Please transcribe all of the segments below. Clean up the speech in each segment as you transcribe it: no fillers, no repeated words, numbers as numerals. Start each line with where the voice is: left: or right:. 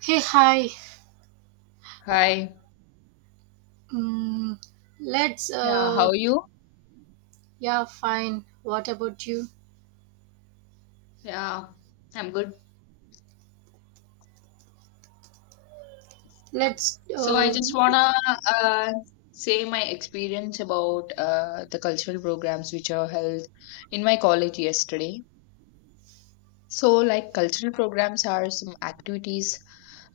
right: Hey, hi.
left: Hi.
right: Mm, let's,
left: Yeah,
right: uh,
left: how are you?
right: yeah, fine. What about you?
left: Yeah, I'm good.
right: Let's,
left: So I
right: uh,
left: just wanna uh, say my experience about the cultural programs which are held in my college yesterday. So like cultural programs are some activities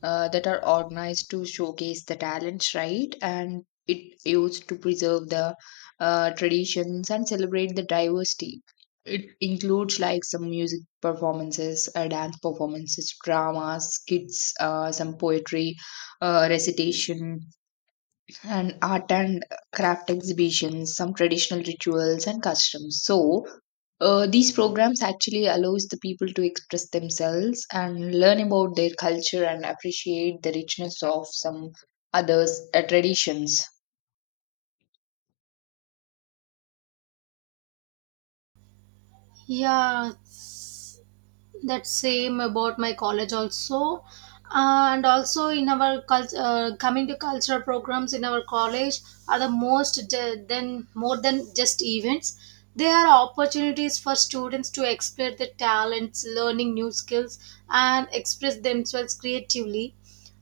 left: that are organized to showcase the talents, right? And it used to preserve the traditions and celebrate the diversity. It includes like some music performances, dance performances, dramas, skits, some poetry, recitation, and art and craft exhibitions, some traditional rituals and customs. So these programs actually allows the people to express themselves and learn about their culture and appreciate the richness of some others traditions.
right: yeah, that same about my college also. Uh, And also in our culture, coming to cultural programs in our college are the most de- than more than just events. They are opportunities for students to explore their talents, learning new skills, and express themselves creatively.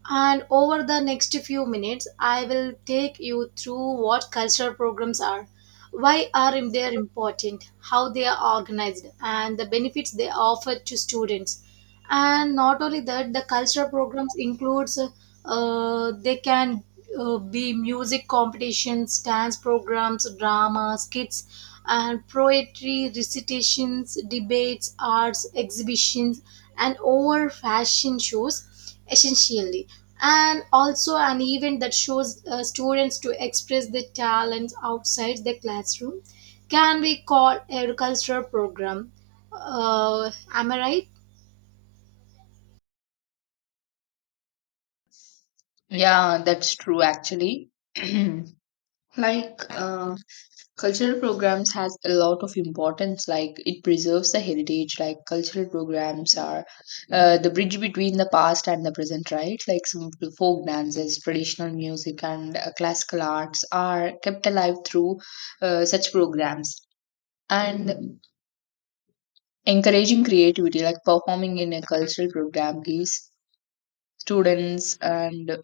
right: And over the next few minutes, I will take you through what cultural programs are, why are they important, how they are organized, and the benefits they offer to students. And not only that, the cultural programs includes they can be music competitions, dance programs, drama, skits, and poetry recitations, debates, arts exhibitions, and over fashion shows, essentially. And also an event that shows students to express their talents outside the classroom can be called a cultural program. Am I right?
left: Yeah, that's true actually. Like cultural programs has a lot of importance, like it preserves the heritage, like cultural programs are the bridge between the past and the present, right? Like some folk dances, traditional music, and classical arts are kept alive through such programs. And encouraging creativity, like performing in a cultural program gives students and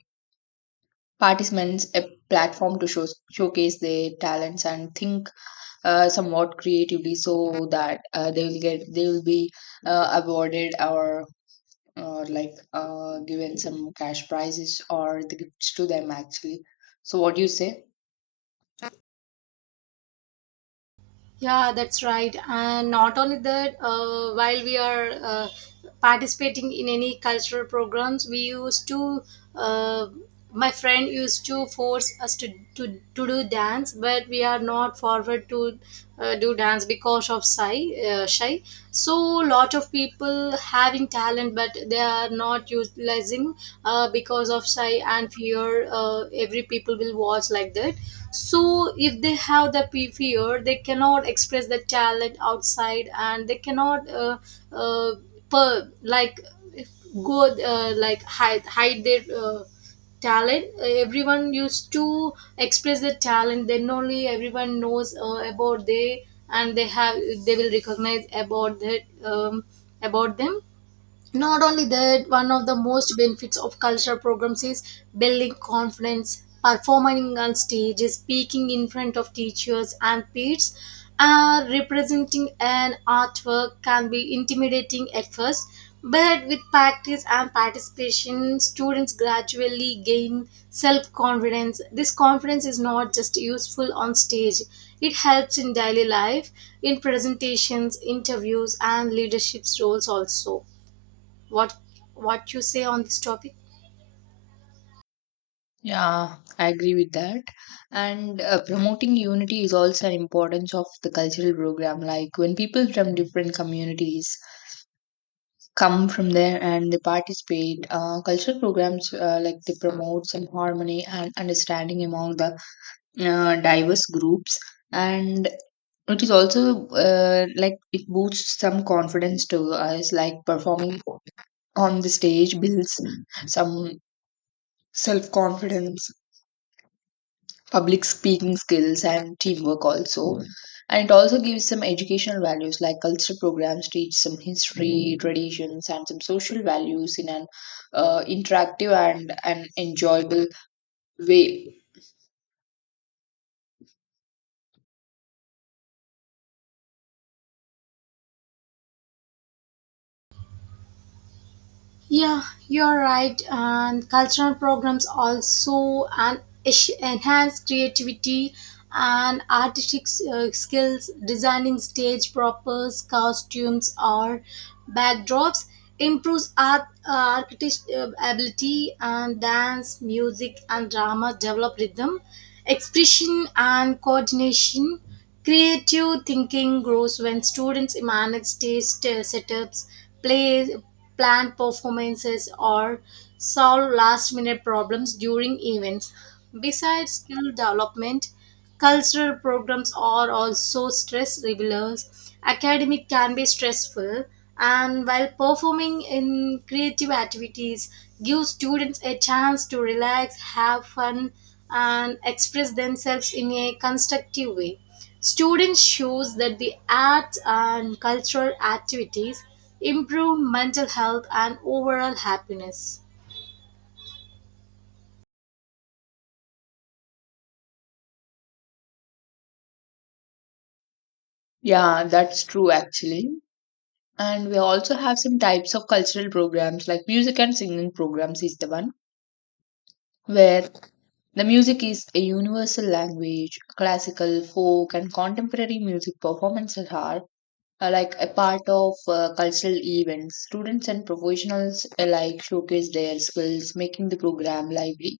left: participants a platform to showcase their talents and think somewhat creatively, so that they will be awarded or like given some cash prizes or the gifts to them actually. So what do you say?
right: Yeah, that's right. And not only that, while we are participating in any cultural programs, we used to, uh, my friend used to force us to do dance, but we are not forward to do dance because of shy. So lot of people having talent, but they are not utilizing because of shy and fear. Every people will watch like that, so if they have the fear, they cannot express the talent outside and they cannot uh, like go like hide their talent. Everyone used to express their talent, then only everyone knows about they, and they have, they will recognize about that, about them. Not only that, one of the most benefits of cultural programs is building confidence, performing on stage, speaking in front of teachers and peers. Representing an artwork can be intimidating at first, but with practice and participation, students gradually gain self-confidence. This confidence is not just useful on stage, it helps in daily life, in presentations, interviews, and leadership roles also. What what you say on this topic?
left: Yeah, I agree with that. And promoting unity is also an importance of the cultural program, like when people from different communities come from there and they participate cultural programs, like they promote some harmony and understanding among the diverse groups. And it is also like it boosts some confidence to us, like performing on the stage builds some self confidence, public speaking skills, and teamwork also. And it also gives some educational values, like cultural programs teach some history, traditions, and some social values in an interactive and an enjoyable way.
right: Yeah, you're right. And cultural programs also and enhance creativity and artistic skills. Designing stage props, costumes, or backdrops improves art architect ability, and dance, music, and drama develop rhythm, expression, and coordination. Creative thinking grows when students manage stage setups, play, plan performances, or solve last minute problems during events. Besides skill development, cultural programs are also stress relievers. Academic can be stressful, and while performing in creative activities, give students a chance to relax, have fun, and express themselves in a constructive way. Students shows that the arts and cultural activities improve mental health and overall happiness.
left: Yeah, that's true actually. And we also have some types of cultural programs, like music and singing programs is the one where the music is a universal language. Classical, folk, and contemporary music performances are like a part of cultural events. Students and professionals alike showcase their skills, making the program lively.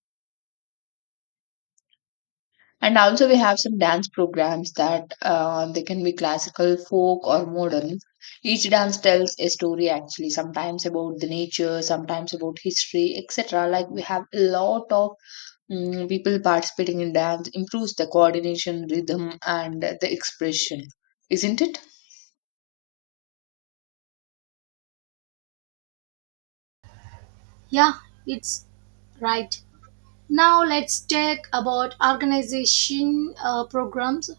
left: And also, we have some dance programs that they can be classical, folk, or modern. Each dance tells a story actually, sometimes about the nature, sometimes about history, etc. Like we have a lot of people participating in dance, improves the coordination, rhythm, and the expression, isn't it?
right: Yeah, it's right. Now let's talk about organization programs.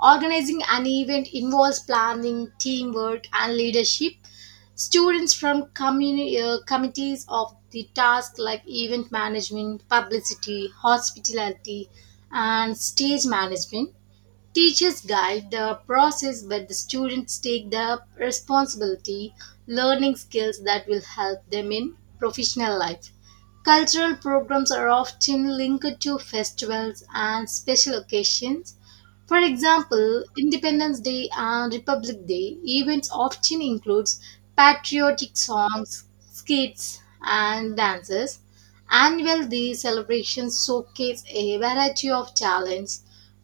right: Organizing an event involves planning, teamwork, and leadership. Students from committees of the task like event management, publicity, hospitality, and stage management. Teachers guide the process, but the students take the responsibility, learning skills that will help them in professional life. Cultural programs are often linked to festivals and special occasions. For example, Independence Day and Republic Day events often includes patriotic songs, skits, and dances. Annual day celebrations showcase a variety of talents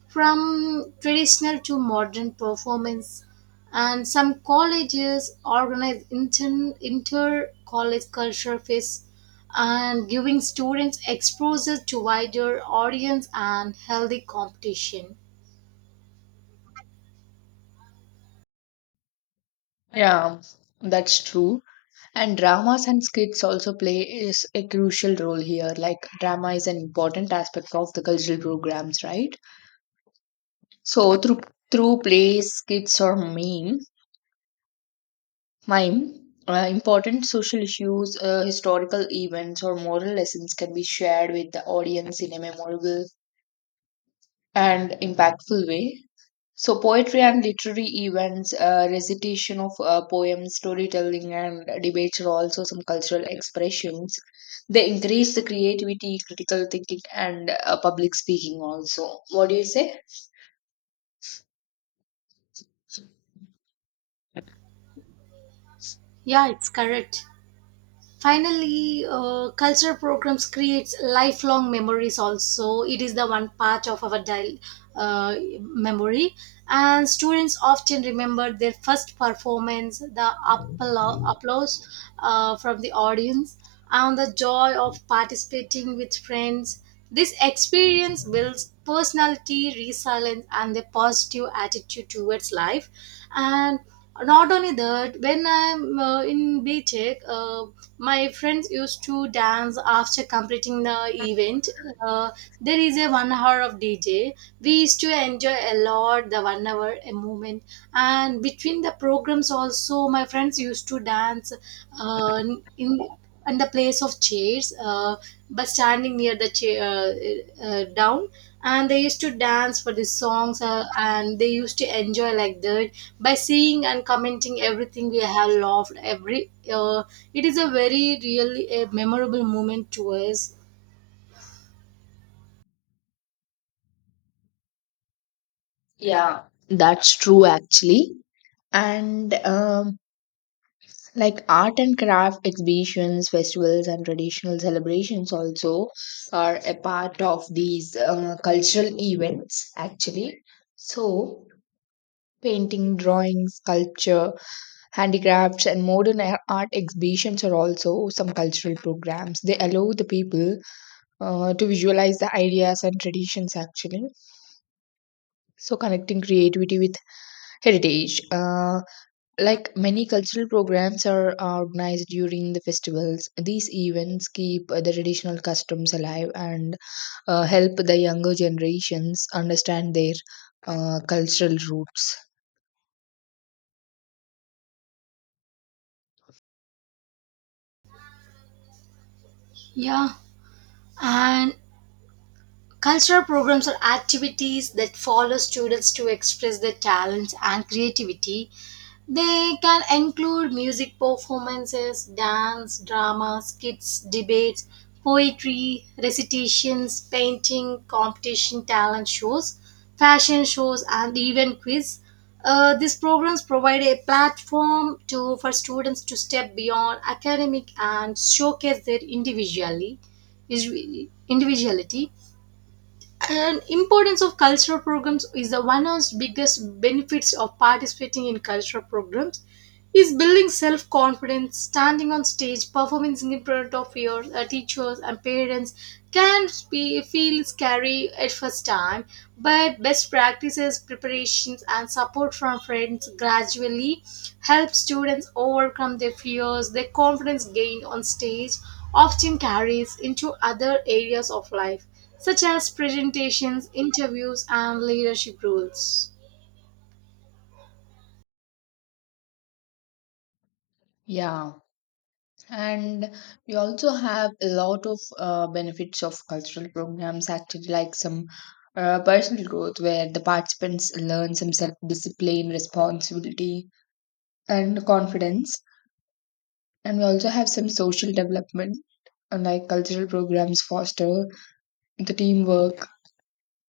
right: from traditional to modern performance, and some colleges organize inter-college culture fests, and giving students exposure to wider audience and healthy competition.
left: Yeah, that's true. And dramas and skits also play is a crucial role here. Like drama is an important aspect of the cultural programs, right? So through plays, skits, or mime, important social issues, historical events, or moral lessons can be shared with the audience in a memorable and impactful way. So poetry and literary events, recitation of poems, storytelling, and debates are also some cultural expressions. They encourage the creativity, critical thinking, and public speaking. Also, what do you say?
right: Yeah, it's correct. Finally, culture programs creates lifelong memories also. It is the one part of our memory, and students often remember their first performance, the applause from the audience, and the joy of participating with friends. This experience builds personality, resilience, and a positive attitude towards life. And not only that, when I'm in btech, my friends used to dance after completing the event. Uh, there is a one hour of DJ. We used to enjoy a lot the one hour a moment. And between the programs also, my friends used to dance uh, in in the place of chairs, but standing near the chair down. And they used to dance for the songs, and they used to enjoy like that. By seeing and commenting everything, we have loved every it is a very really a memorable moment to us.
left: Yeah, that's true. Actually, and like art and craft exhibitions, festivals, and traditional celebrations also are a part of these cultural events actually. So painting, drawing, sculpture, handicrafts, and modern art exhibitions are also some cultural programs. They allow the people to visualize the ideas and traditions actually, so connecting creativity with heritage. Like many cultural programs are organized during the festivals, these events keep the traditional customs alive and help the younger generations understand their cultural roots.
right: Yeah and Cultural programs are activities that follow students to express their talents and creativity. They can include music performances, dance, drama, skits, debates, poetry, recitations, painting, competition, talent shows, fashion shows, and even quiz. These programs provide a platform to for students to step beyond academic and showcase their individuality, and importance of cultural programs is the one of the biggest benefits of participating in cultural programs. He's building self confidence, standing on stage, performing in front of your teachers and parents can be, feel scary at first time, but best practices, preparations, and support from friends gradually help students overcome their fears. Their confidence gained on stage often carries into other areas of life, such as presentations, interviews, and leadership roles.
left: Yeah, and we also have a lot of benefits of cultural programs, actually, like some personal growth where the participants learn some self-discipline, responsibility, and confidence. And we also have some social development. And like cultural programs foster the teamwork,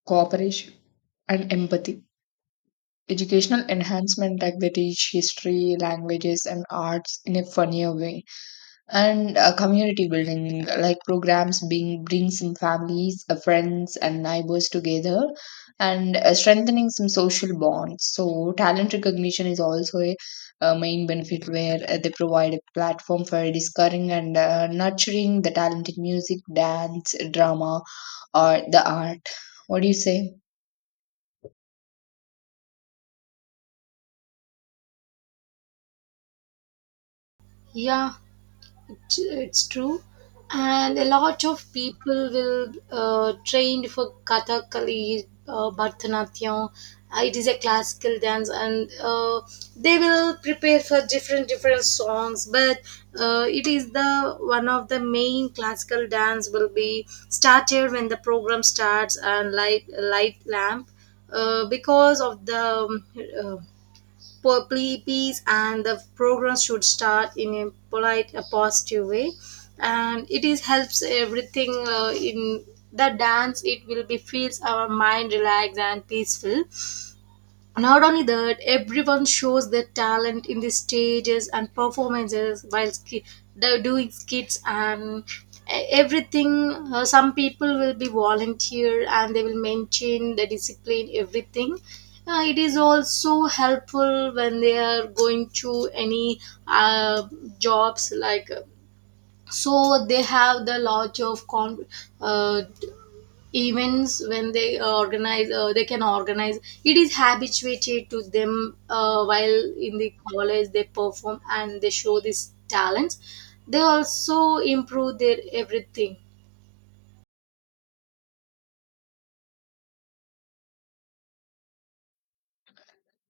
left: cooperation, and empathy. Educational enhancement, like they teach history, languages, and arts in a funnier way, and community building, like programs being bring some families, friends, and neighbors together, and strengthening some social bonds. So talent recognition is also a main benefit, where they provide a platform for discovering and nurturing the talent in music, dance, drama, or the art. What do you say?
right: Yeah, it's true. And a lot of people will trained for kathakali, bharatanatyam. It is a classical dance, and uh, they will prepare for different different songs, but it is the one of the main classical dance will be started when the program starts, and light lamp, because of the uh, peace, and the program should start in a polite a positive way, and it is helps everything in the dance. It will be feels our mind relaxed and peaceful. Not only that, everyone shows their talent in the stages and performances while doing skits and everything. Some people will be volunteer and they will maintain the discipline, everything. It is also helpful when they are going to any uh, jobs like, so they have the lot of uh, events. When they organize, they can organize, it is habituated to them. Uh, while in the college they perform and they show these talents, they also improve their everything.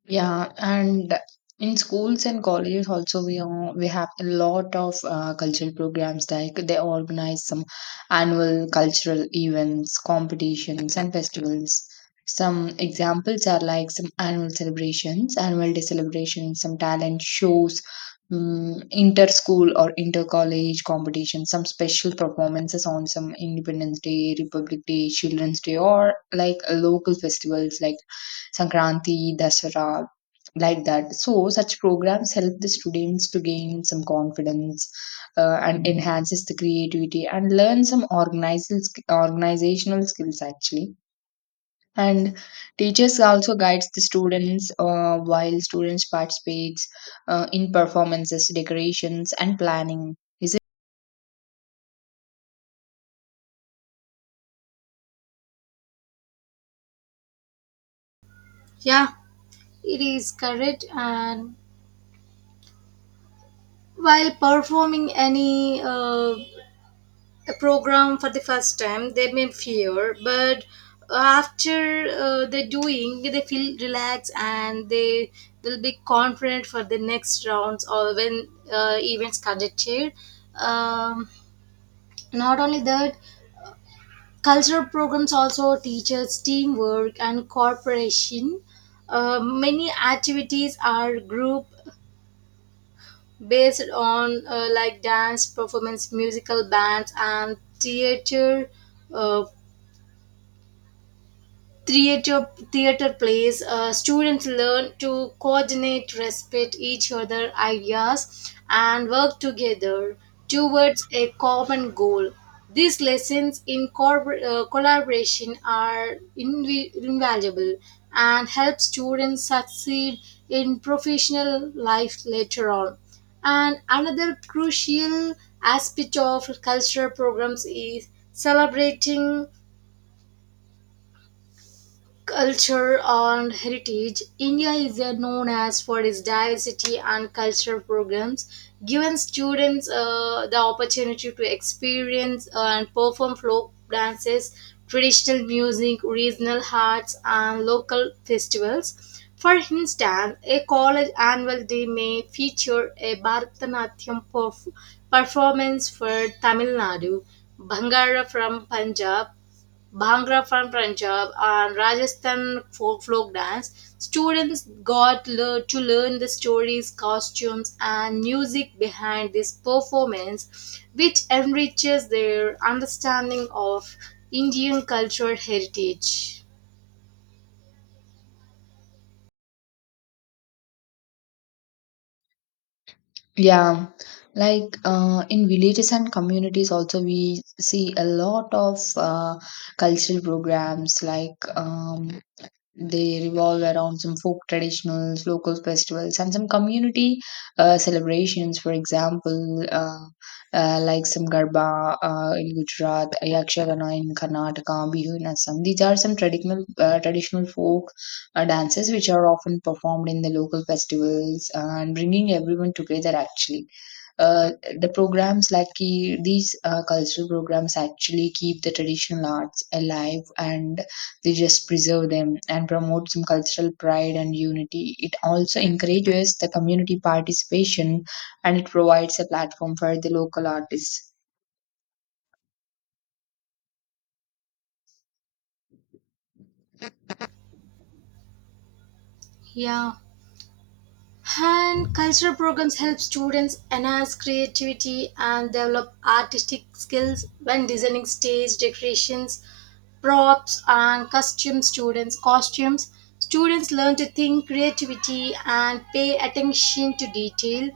left: Yeah, and in schools and colleges also we have a lot of cultural programs, like they organize some annual cultural events, competitions, and festivals. Some examples are like some annual celebrations, annual day celebrations, some talent shows, inter-school or inter-college competitions, some special performances on some Independence Day, Republic Day, Children's Day, or like local festivals like Sankranti, Dasara, like that. So such programs help the students to gain some confidence and enhances the creativity and learn some organizational skills actually. And teachers also guides the students while students participates in performances, decorations, and planning.
right: Yeah, it is correct. And while performing any a program for the first time, they may fear, but after they doing, they feel relaxed and they will be confident for the next rounds or when events conducted. Um, not only that, cultural programs also teaches teamwork and cooperation. Many activities are group based on, like dance performance, musical bands, and uh, theater plays. Uh, students learn to coordinate, respect each other ideas, and work together towards a common goal. These lessons in collaboration are invaluable and help students succeed in professional life later on. And another crucial aspect of cultural programs is celebrating culture and heritage. India is known as for its diversity, and cultural programs, giving students the opportunity to experience and perform folk dances, traditional music, regional arts, and local festivals. For instance, a college annual day may feature a Bharatanatyam performance for Tamil Nadu, Bhangra from Punjab, Bhangra from Punjab, and Rajasthan folk dance. Students got to learn the stories, costumes, and music behind this performance, which enriches their understanding of Indian cultural heritage.
left: Yeah, like in villages and communities, also we see a lot of cultural programs, like they revolve around some folk traditionals, local festivals, and some community celebrations. For example, like some Garba in Gujarat, Yakshagana in Karnataka, Bihu in Assam. These are some traditional folk dances which are often performed in the local festivals and bringing everyone together actually. uh, the programs like these cultural programs actually keep the traditional arts alive, and they just preserve them and promote some cultural pride and unity. It also encourages the community participation, and it provides a platform for the local artists.
right: Yeah. And cultural programs help students enhance creativity and develop artistic skills when designing stage decorations, props, and costume students costumes. Students learn to think creativity and pay attention to detail.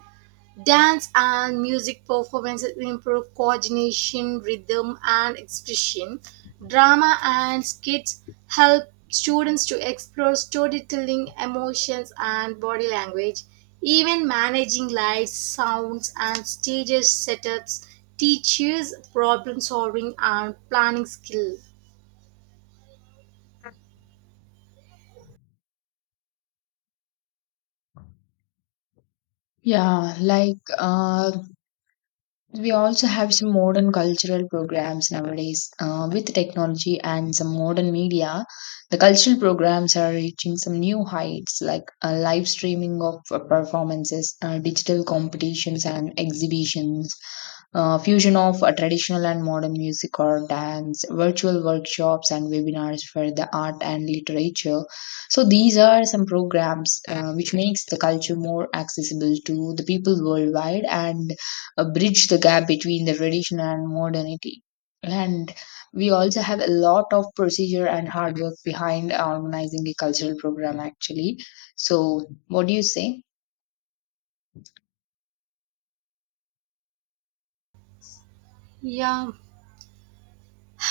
right: Dance and music performances improve coordination, rhythm, and expression. Drama and skits help students to explore storytelling, emotions, and body language. Even managing lights, sounds, and stage setups teaches problem solving and planning skill.
left: Yeah, like we also have some modern cultural programs nowadays with technology and some modern media. The cultural programs are reaching some new heights, like live streaming of performances, digital competitions, and exhibitions, fusion of traditional and modern music or dance, virtual workshops, and webinars for the art and literature. So, these are some programs which makes the culture more accessible to the people worldwide and bridge the gap between the tradition and modernity. And we also have a lot of procedure and hard work behind organizing a cultural program, actually. So, what do you say?
right: Yeah.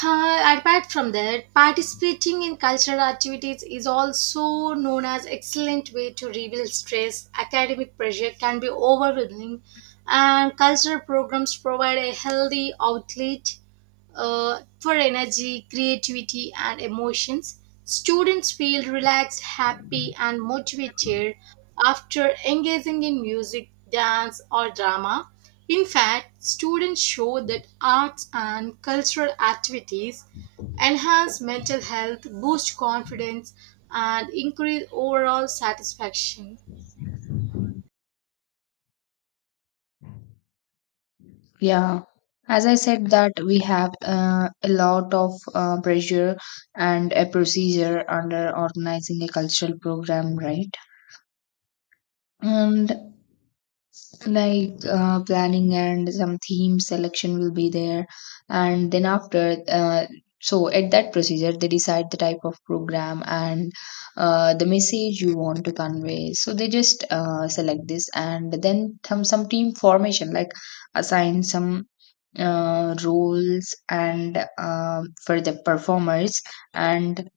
right: Apart from that, participating in cultural activities is also known as excellent way to reveal stress. Academic pressure can be overwhelming, and cultural programs provide a healthy outlet for energy, creativity, and emotions. Students feel relaxed, happy, and motivated after engaging in music, dance, or drama. In fact, students show that arts and cultural activities enhance mental health, boost confidence, and increase overall satisfaction.
left: Yeah. As I said, that we have a lot of pressure and a procedure under organizing a cultural program, right? And like planning and some theme selection will be there, and then after so at that procedure they decide the type of program and the message you want to convey, so they just select this. And then some team formation, like assign some roles and for the performers, and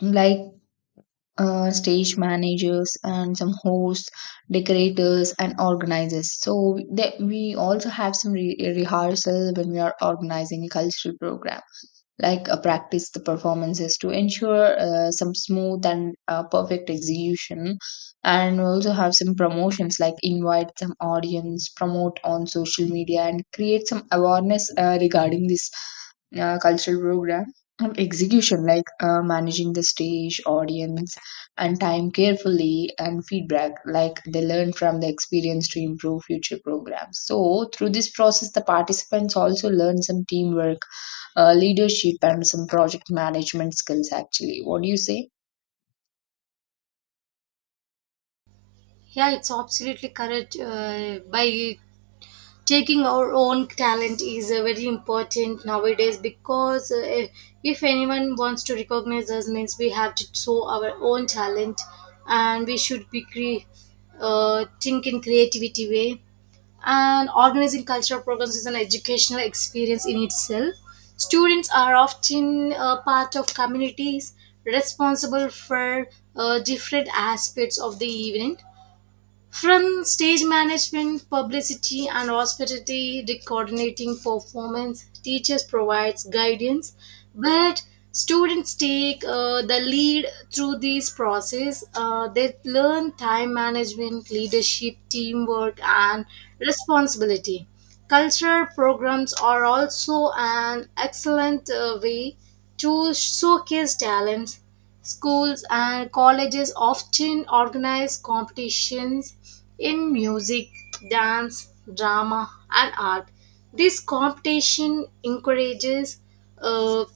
left: like stage managers and some hosts, decorators, and organizers. So that we also have some rehearsal when we are organizing a cultural program, like a practice the performances to ensure some smooth and perfect execution. And also have some promotions, like invite some audience, promote on social media, and create some awareness regarding this cultural program. And execution, like managing the stage, audience, and time carefully. And feedback, like they learn from the experience to improve future programs. So through this process the participants also learn some teamwork, leadership, and some project management skills actually. What do you say?
right: Yeah, it's absolutely correct. By taking our own talent is very important nowadays, because if anyone wants to recognize us means we have to show our own talent, and we should be think in creativity way. And organizing cultural programs is an educational experience in itself. Students are often a part of communities responsible for different aspects of the event. From stage management, publicity, and hospitality to coordinating performance, teachers provides guidance, but students take the lead through this process. They learn time management, leadership, teamwork, and responsibility. Cultural programs are also an excellent way to showcase talents. Schools and colleges often organize competitions in music, dance, drama, and art. This competition encourages uh,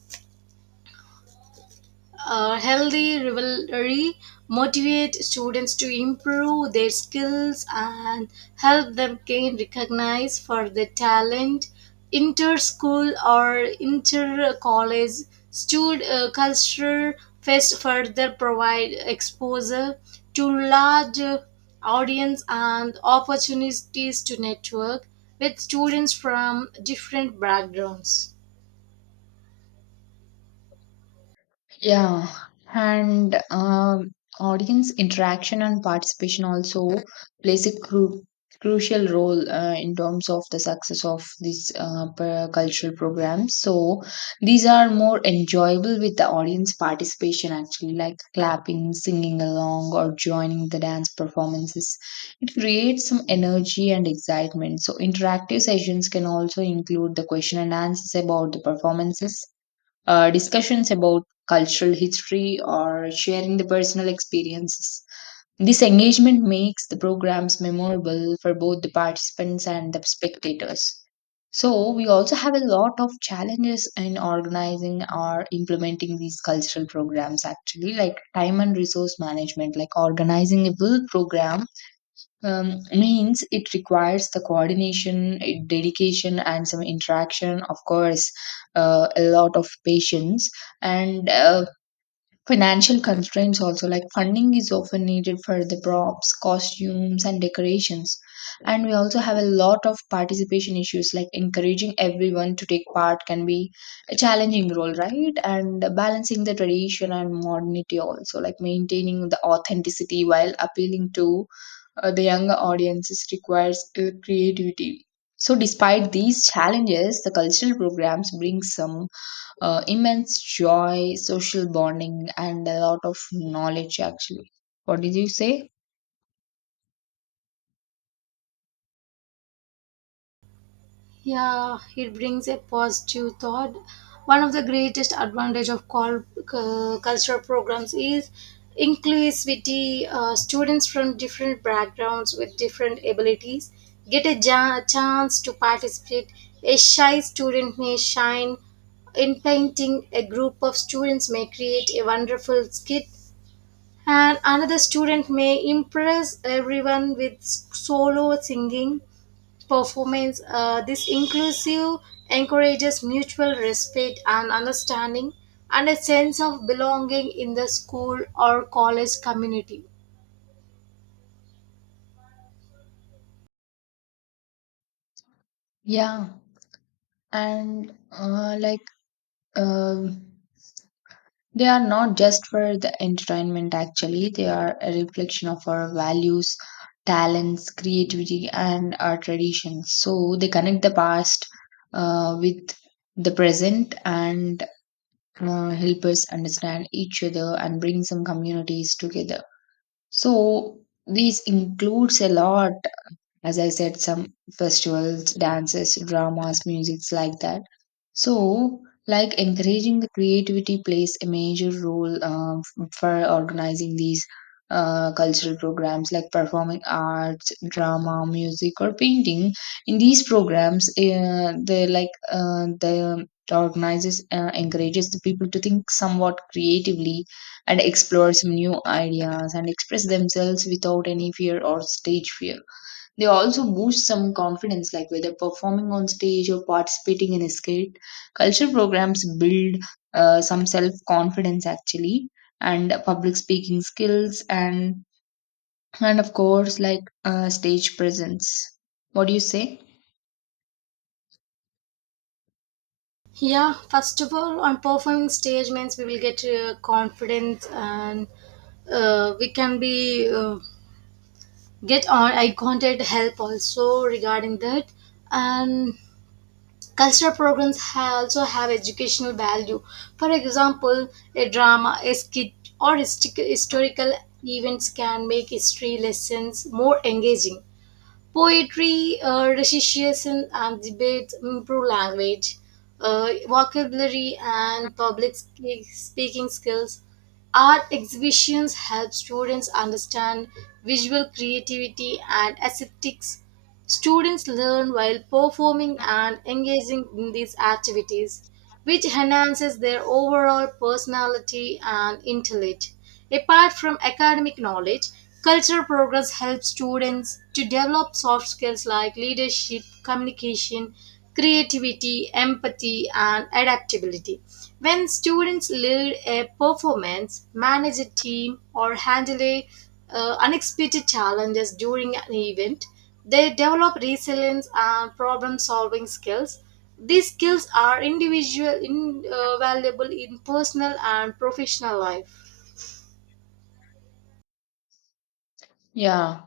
right: healthy rivalry, motivate students to improve their skills, and help them gain recognized for their talent. Inter-school or inter-college stud culture fest further provide exposure to large audience and opportunities to network with students from different backgrounds.
left: Yeah, and audience interaction and participation also plays a crucial role in terms of the success of these cultural programs. So these are more enjoyable with the audience participation, actually, like clapping, singing along, or joining the dance performances. It creates some energy and excitement. So interactive sessions can also include the question and answers about the performances, discussions about cultural history, or sharing the personal experiences. This engagement makes the programs memorable for both the participants and the spectators. So, we also have a lot of challenges in organizing or implementing these cultural programs, actually, like time and resource management, like organizing a full program means it requires the coordination, dedication, and some interaction, of course, a lot of patience. And financial constraints also, like funding is often needed for the props, costumes, and decorations. And we also have a lot of participation issues, like encouraging everyone to take part can be a challenging role, right? And balancing the tradition and modernity also, like maintaining the authenticity while appealing to the younger audiences requires creativity. So, despite these challenges, the cultural programs bring some immense joy, social bonding, and a lot of knowledge actually. What did you say?
right: Yeah, it brings a positive thought. One of the greatest advantage of cultural programs is inclusivity. Students from different backgrounds with different abilities get a chance to participate. A shy student may shine in painting. A group of students may create a wonderful skit, and another student may impress everyone with solo singing performance. This inclusive encourages mutual respect and understanding and a sense of belonging in the school or college community.
left: Yeah, and like um they are not just for the entertainment actually, they are a reflection of our values, talents, creativity, and our traditions. So they connect the past with the present, and help us understand each other and bring some communities together. So these includes a lot, as I said, some festivals, dances, dramas, musics, like that. So, like encouraging the creativity plays a major role for organizing these cultural programs like performing arts, drama, music, or painting. In these programs, they the organizers encourages the people to think somewhat creatively and explore some new ideas and express themselves without any fear or stage fear. They also boost some confidence, like whether performing on stage or participating in a skit. Culture programs build some self confidence actually, and public speaking skills, and of course stage presence. What do you say?
right: Yeah, first of all, on performing stage means we will get confidence and we can be get on. I contact help also regarding that, and cultural programs also have educational value. For example, a drama, a skit, or historical events can make history lessons more engaging. Poetry, recitation, and debates improve language, vocabulary, and public speaking skills. Art exhibitions help students understand visual creativity and aesthetics. Students learn while performing and engaging in these activities, which enhances their overall personality and intellect. Apart from academic knowledge, cultural progress helps students to develop soft skills like leadership, communication, creativity, empathy, and adaptability. When students lead a performance, manage a team, or handle a, unexpected challenges during an event, they develop resilience and problem solving skills. These skills are individual invaluable in personal and professional life.
left: Yeah.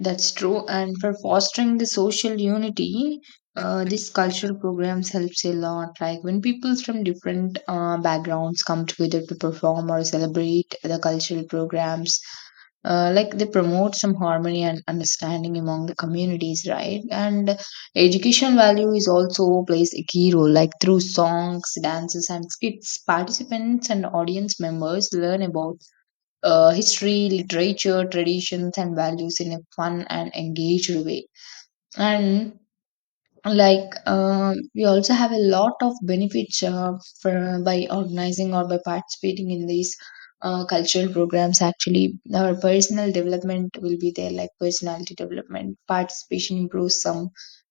left: That's true. And for fostering the social unity, these cultural programs helps a lot. Like when people from different backgrounds come together to perform or celebrate the cultural programs, they promote some harmony and understanding among the communities, right? And educational value is also plays a key role. Like through songs, dances, and skits, participants and audience members learn about history, literature, traditions, and values in a fun and engaged way. And we also have a lot of benefits for, by organizing or by participating in these cultural programs. Actually, our personal development will be there, like personality development. Participation improves some.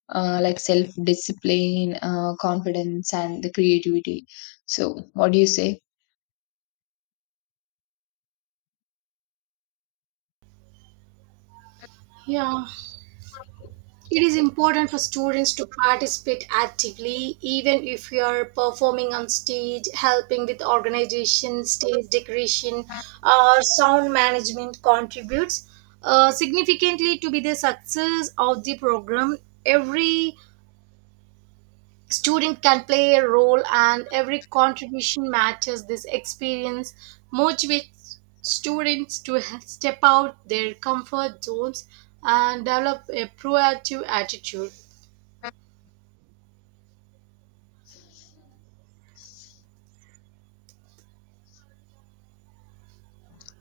left: Self discipline, confidence, and the creativity. So, what do you say?
right: Yeah, it is important for students to participate actively, even if you are performing on stage, helping with organization, stage decoration, or sound management contributes significantly to be the success of the program. Every student can play a role and every contribution matters. This experience motivates students to step out their comfort zones and develop a proactive attitude.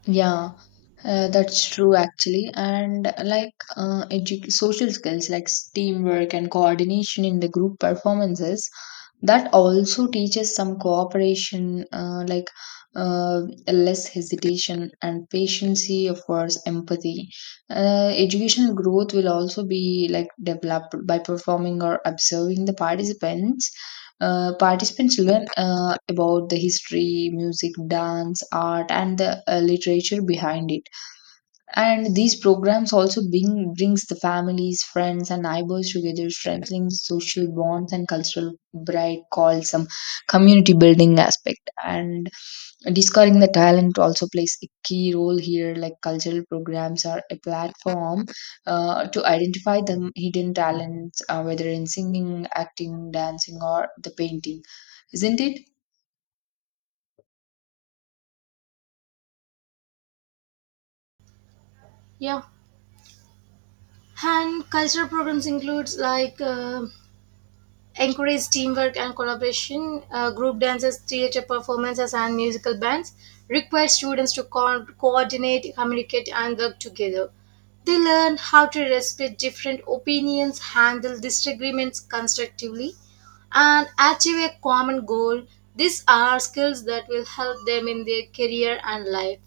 left: Yeah, that's true actually. And edu social skills like teamwork and coordination in the group performances that also teaches some cooperation uh, less hesitation and patience of course empathy educational growth will also be like developed by performing or observing the participants participants learn about the history music dance art and the literature behind it and these programs also brings the families, friends, and neighbors together, strengthening social bonds and cultural bright called some community building aspect. And discovering the talent also plays a key role here. Like cultural programs are a platform to identify the hidden talents, whether in singing, acting, dancing, or the painting, isn't it?
right: Yeah. And cultural programs includes encourage teamwork and collaboration. Group dances, theater performances, and musical bands require students to coordinate, communicate, and work together. They learn how to respect different opinions, handle disagreements constructively, and achieve a common goal. These are skills that will help them in their career and life,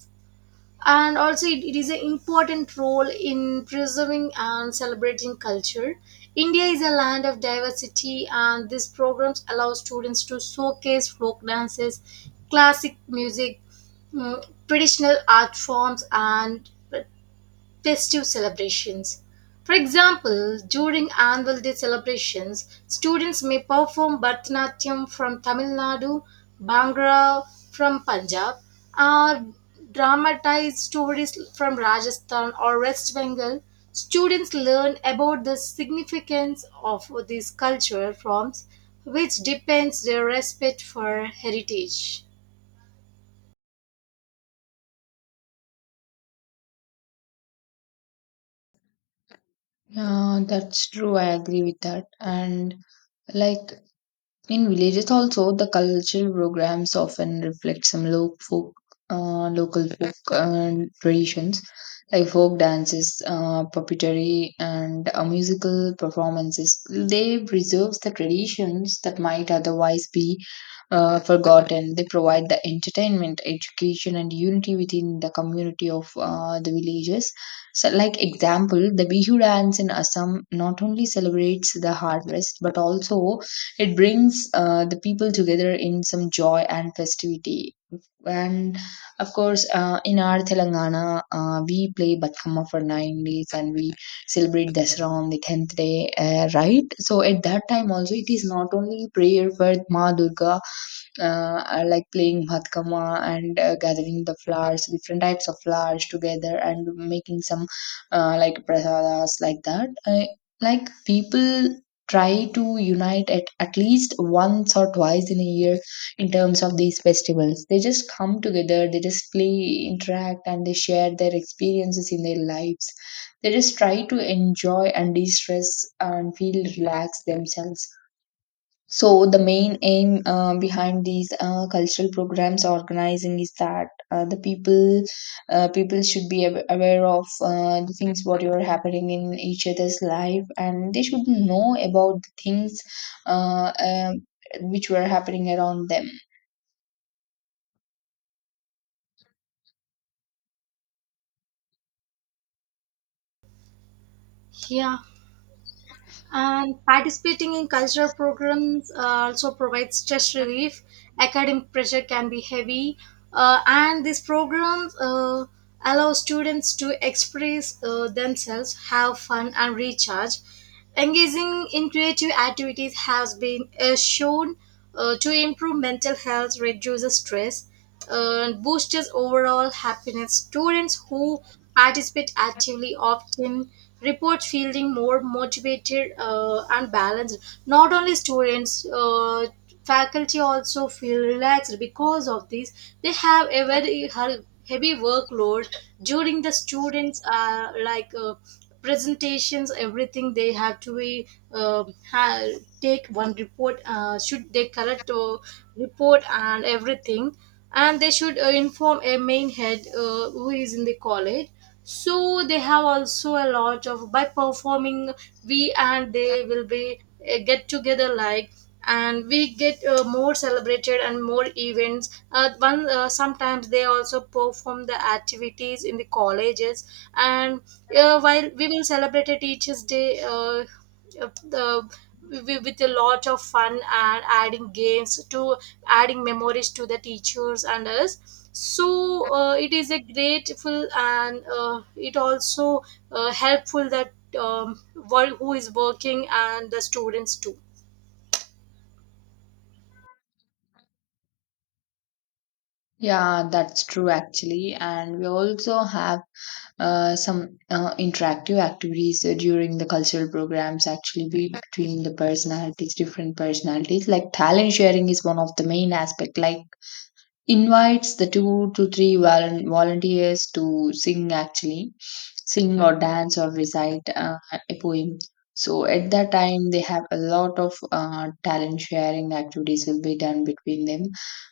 right: and also it is an important role in preserving and celebrating culture. India is a land of diversity and these programs allow students to showcase folk dances, classic music, traditional art forms and festive celebrations. For example, during Annual Day celebrations, students may perform Bharatanatyam from Tamil Nadu, Bhangra from Punjab, or dramatize stories from Rajasthan or West Bengal. Students learn about the significance of these cultural forms, which depends their respect for heritage.
left: Yeah, that's true. I agree with that. And like in villages also, the cultural programs often reflect some folk, local folk traditions like folk dances, puppetry, and musical performances. They preserves the traditions that might otherwise be forgotten. They provide the entertainment, education, and unity within the community of the villages. So, like example, the Bihu dance in Assam not only celebrates the harvest but also it brings the people together in some joy and festivity and of course, in our Telangana, we play Batkama for 9 days and we celebrate Dasara on the tenth day, right? So at that time also, it is not only prayer for Ma Durga, are like playing bhatkama and gathering the flowers, different types of flowers together, and making some prasadas like that. I, like people try to unite at least once or twice in a year in terms of these festivals. They just come together, they just play, interact, and they share their experiences in their lives. They just try to enjoy and de stress and feel relaxed themselves so the main aim behind these cultural programs organizing is that uh, the people people should be aware of the things what are happening in each other's life, and they should know about the things uh, um which were happening around them.
right: Yeah. And participating in cultural programs also provides stress relief. Academic pressure can be heavy, and these programs allow students to express themselves, have fun, and recharge. Engaging in creative activities has been shown to improve mental health, reduces stress, boosts overall happiness. Students who participate actively often report feeling more motivated and balanced. Not only students, faculty also feel relaxed because of this. They have a very heavy workload during the students like. Presentations everything they have to be uh, ha- take one report should they correct report and everything, and they should inform a main head who is in the college, so they have also a lot of by performing we and they will be get together like, and we get more celebrated and more events one sometimes they also perform the activities in the colleges, and while we will celebrate a teachers day, the with a lot of fun and adding games to adding memories to the teachers and us. So it is a grateful and it also helpful that um, who is working and the students too.
left: Yeah, that's true actually, and we also have some interactive activities during the cultural programs actually be between the personalities different personalities like talent sharing is one of the main aspect like invites the two to three volunteers to sing actually sing or dance or recite a poem so at that time they have a lot of talent sharing activities will be done between them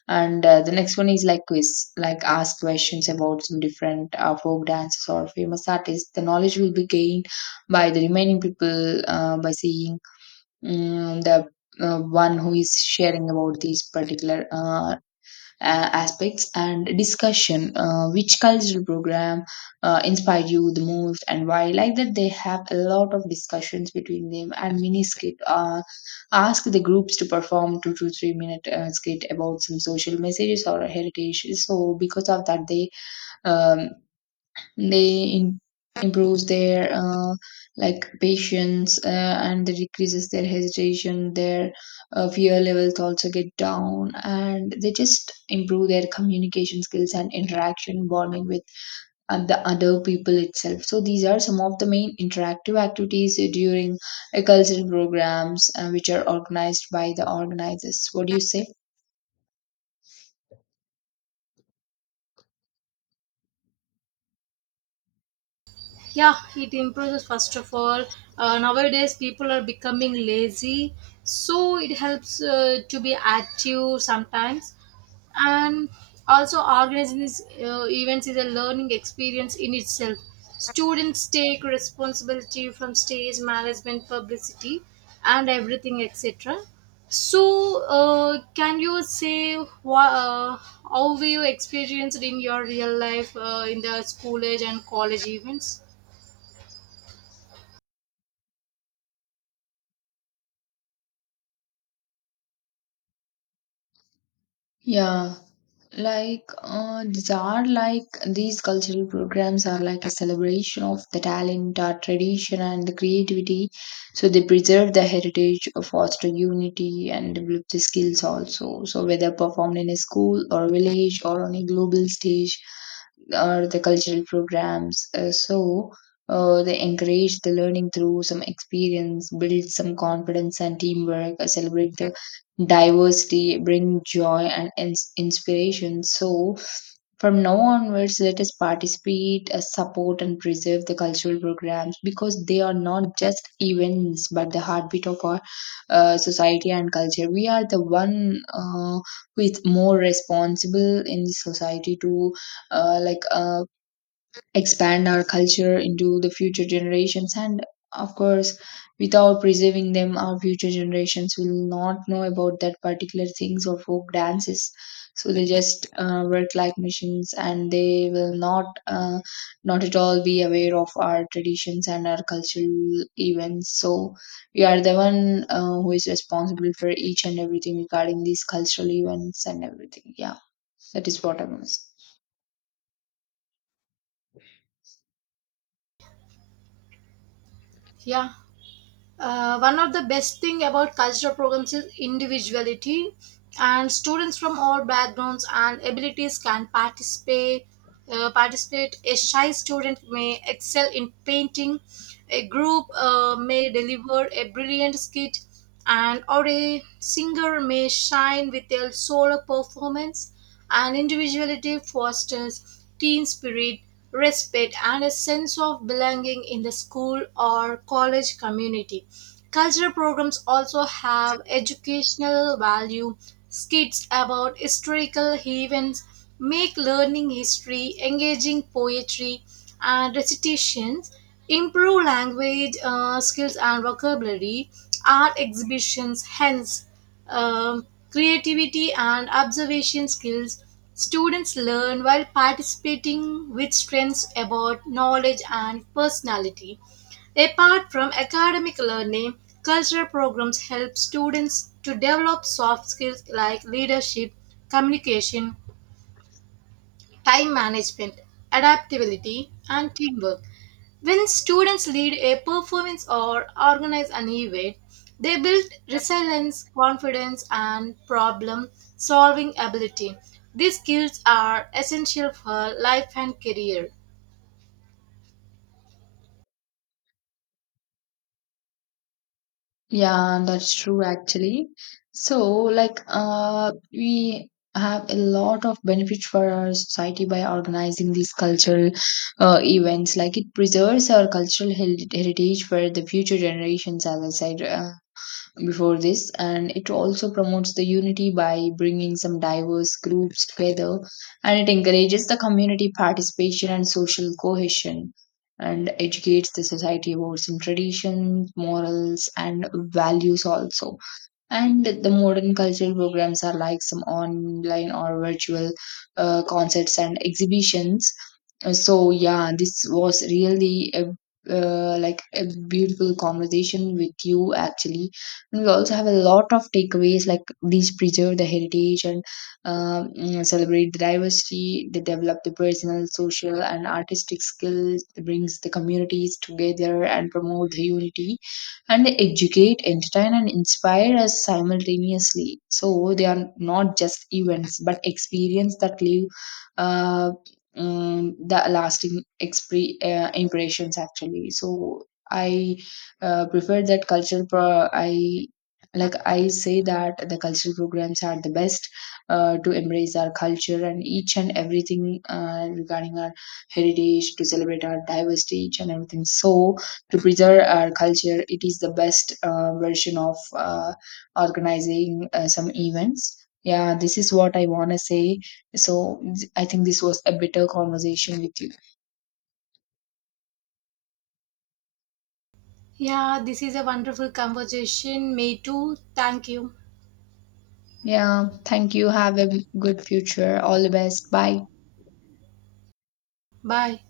left: and the next one is like quiz like ask questions about some different folk dances or famous artists the knowledge will be gained by the remaining people by seeing the one who is sharing about these particular aspects and discussion which cultural program inspired you the most and why like that they have a lot of discussions between them and mini skit ask the groups to perform 2 to 3 minute skit about some social messages or heritage so because of that um, they improves their patience and they decreases their hesitation their fear levels also get down and they just improve their communication skills and interaction bonding with the other people itself so these are some of the main interactive activities during cultural programs which are organized by the organizers what do you say
right: Yeah, it improves first of all. Nowadays people are becoming lazy, so it helps to be active sometimes. And also organizing these events is a learning experience in itself. Students take responsibility from stage management, publicity, and everything, etc. So can you say wha- uh, how were you experienced in your real life in the school age and college events?
left: yeah like, these are like these cultural programs are like a celebration of the talent, our tradition, and the creativity. So they preserve the heritage, foster unity, and develop the skills also. So whether performed in a school or village or on a global stage, or the cultural programs. They encourage the learning through some experience, build some confidence and teamwork, celebrate the diversity bring joy and inspiration so from now onwards let us participate support and preserve the cultural programs because they are not just events but the heartbeat of our society and culture we are the one who is more responsible in the society to uh, like uh, expand our culture into the future generations and of course without preserving them our future generations will not know about that particular things or folk dances so they just work like machines and they will not not at all be aware of our traditions and our cultural events so we are the one who is responsible for each and everything regarding these cultural events and everything yeah that is what I must.
right: Yeah, one of the best thing about cultural programs is individuality, and students from all backgrounds and abilities can participate. A shy student may excel in painting. A group may deliver a brilliant skit. And or a singer may shine with their solo performance, and individuality fosters team spirit, respect, and a sense of belonging in the school or college community. Cultural programs also have educational value. Skits about historical events make learning history engaging. Poetry and recitations improve language skills and vocabulary. Art exhibitions, hence creativity and observation skills. Students learn while participating with strengths about knowledge and personality. Apart from academic learning, cultural programs help students to develop soft skills like leadership, communication, time management, adaptability, and teamwork. When students lead a performance or organize an event, they build resilience, confidence, and problem solving ability. These skills are essential for life and career.
left: Yeah, that's true actually. So, like, we have a lot of benefits for our society by organizing these cultural events. Like, it preserves our cultural heritage for the future generations, as I said. Before this and it also promotes the unity by bringing some diverse groups together and it encourages the community participation and social cohesion and educates the society about some traditions morals and values also and the modern cultural programs are like some online or virtual concerts and exhibitions so yeah this was really a a beautiful conversation with you actually and we also have a lot of takeaways like these preserve the heritage and celebrate the diversity they develop the personal social and artistic skills it brings the communities together and promote the unity and they educate entertain and inspire us simultaneously so they are not just events but experience that live uh, and the lasting impressions actually so I prefer that cultural. I like I say that the cultural programs are the best to embrace our culture and each and everything regarding our heritage to celebrate our diversity each and everything so to preserve our culture it is the best version of organizing some events yeah this is what I want to say so I think this was a bitter conversation with you.
right: Yeah, this is a wonderful conversation. Me too. Thank you.
left: Yeah, thank you. Have a good future. All the best. Bye.
right: Bye.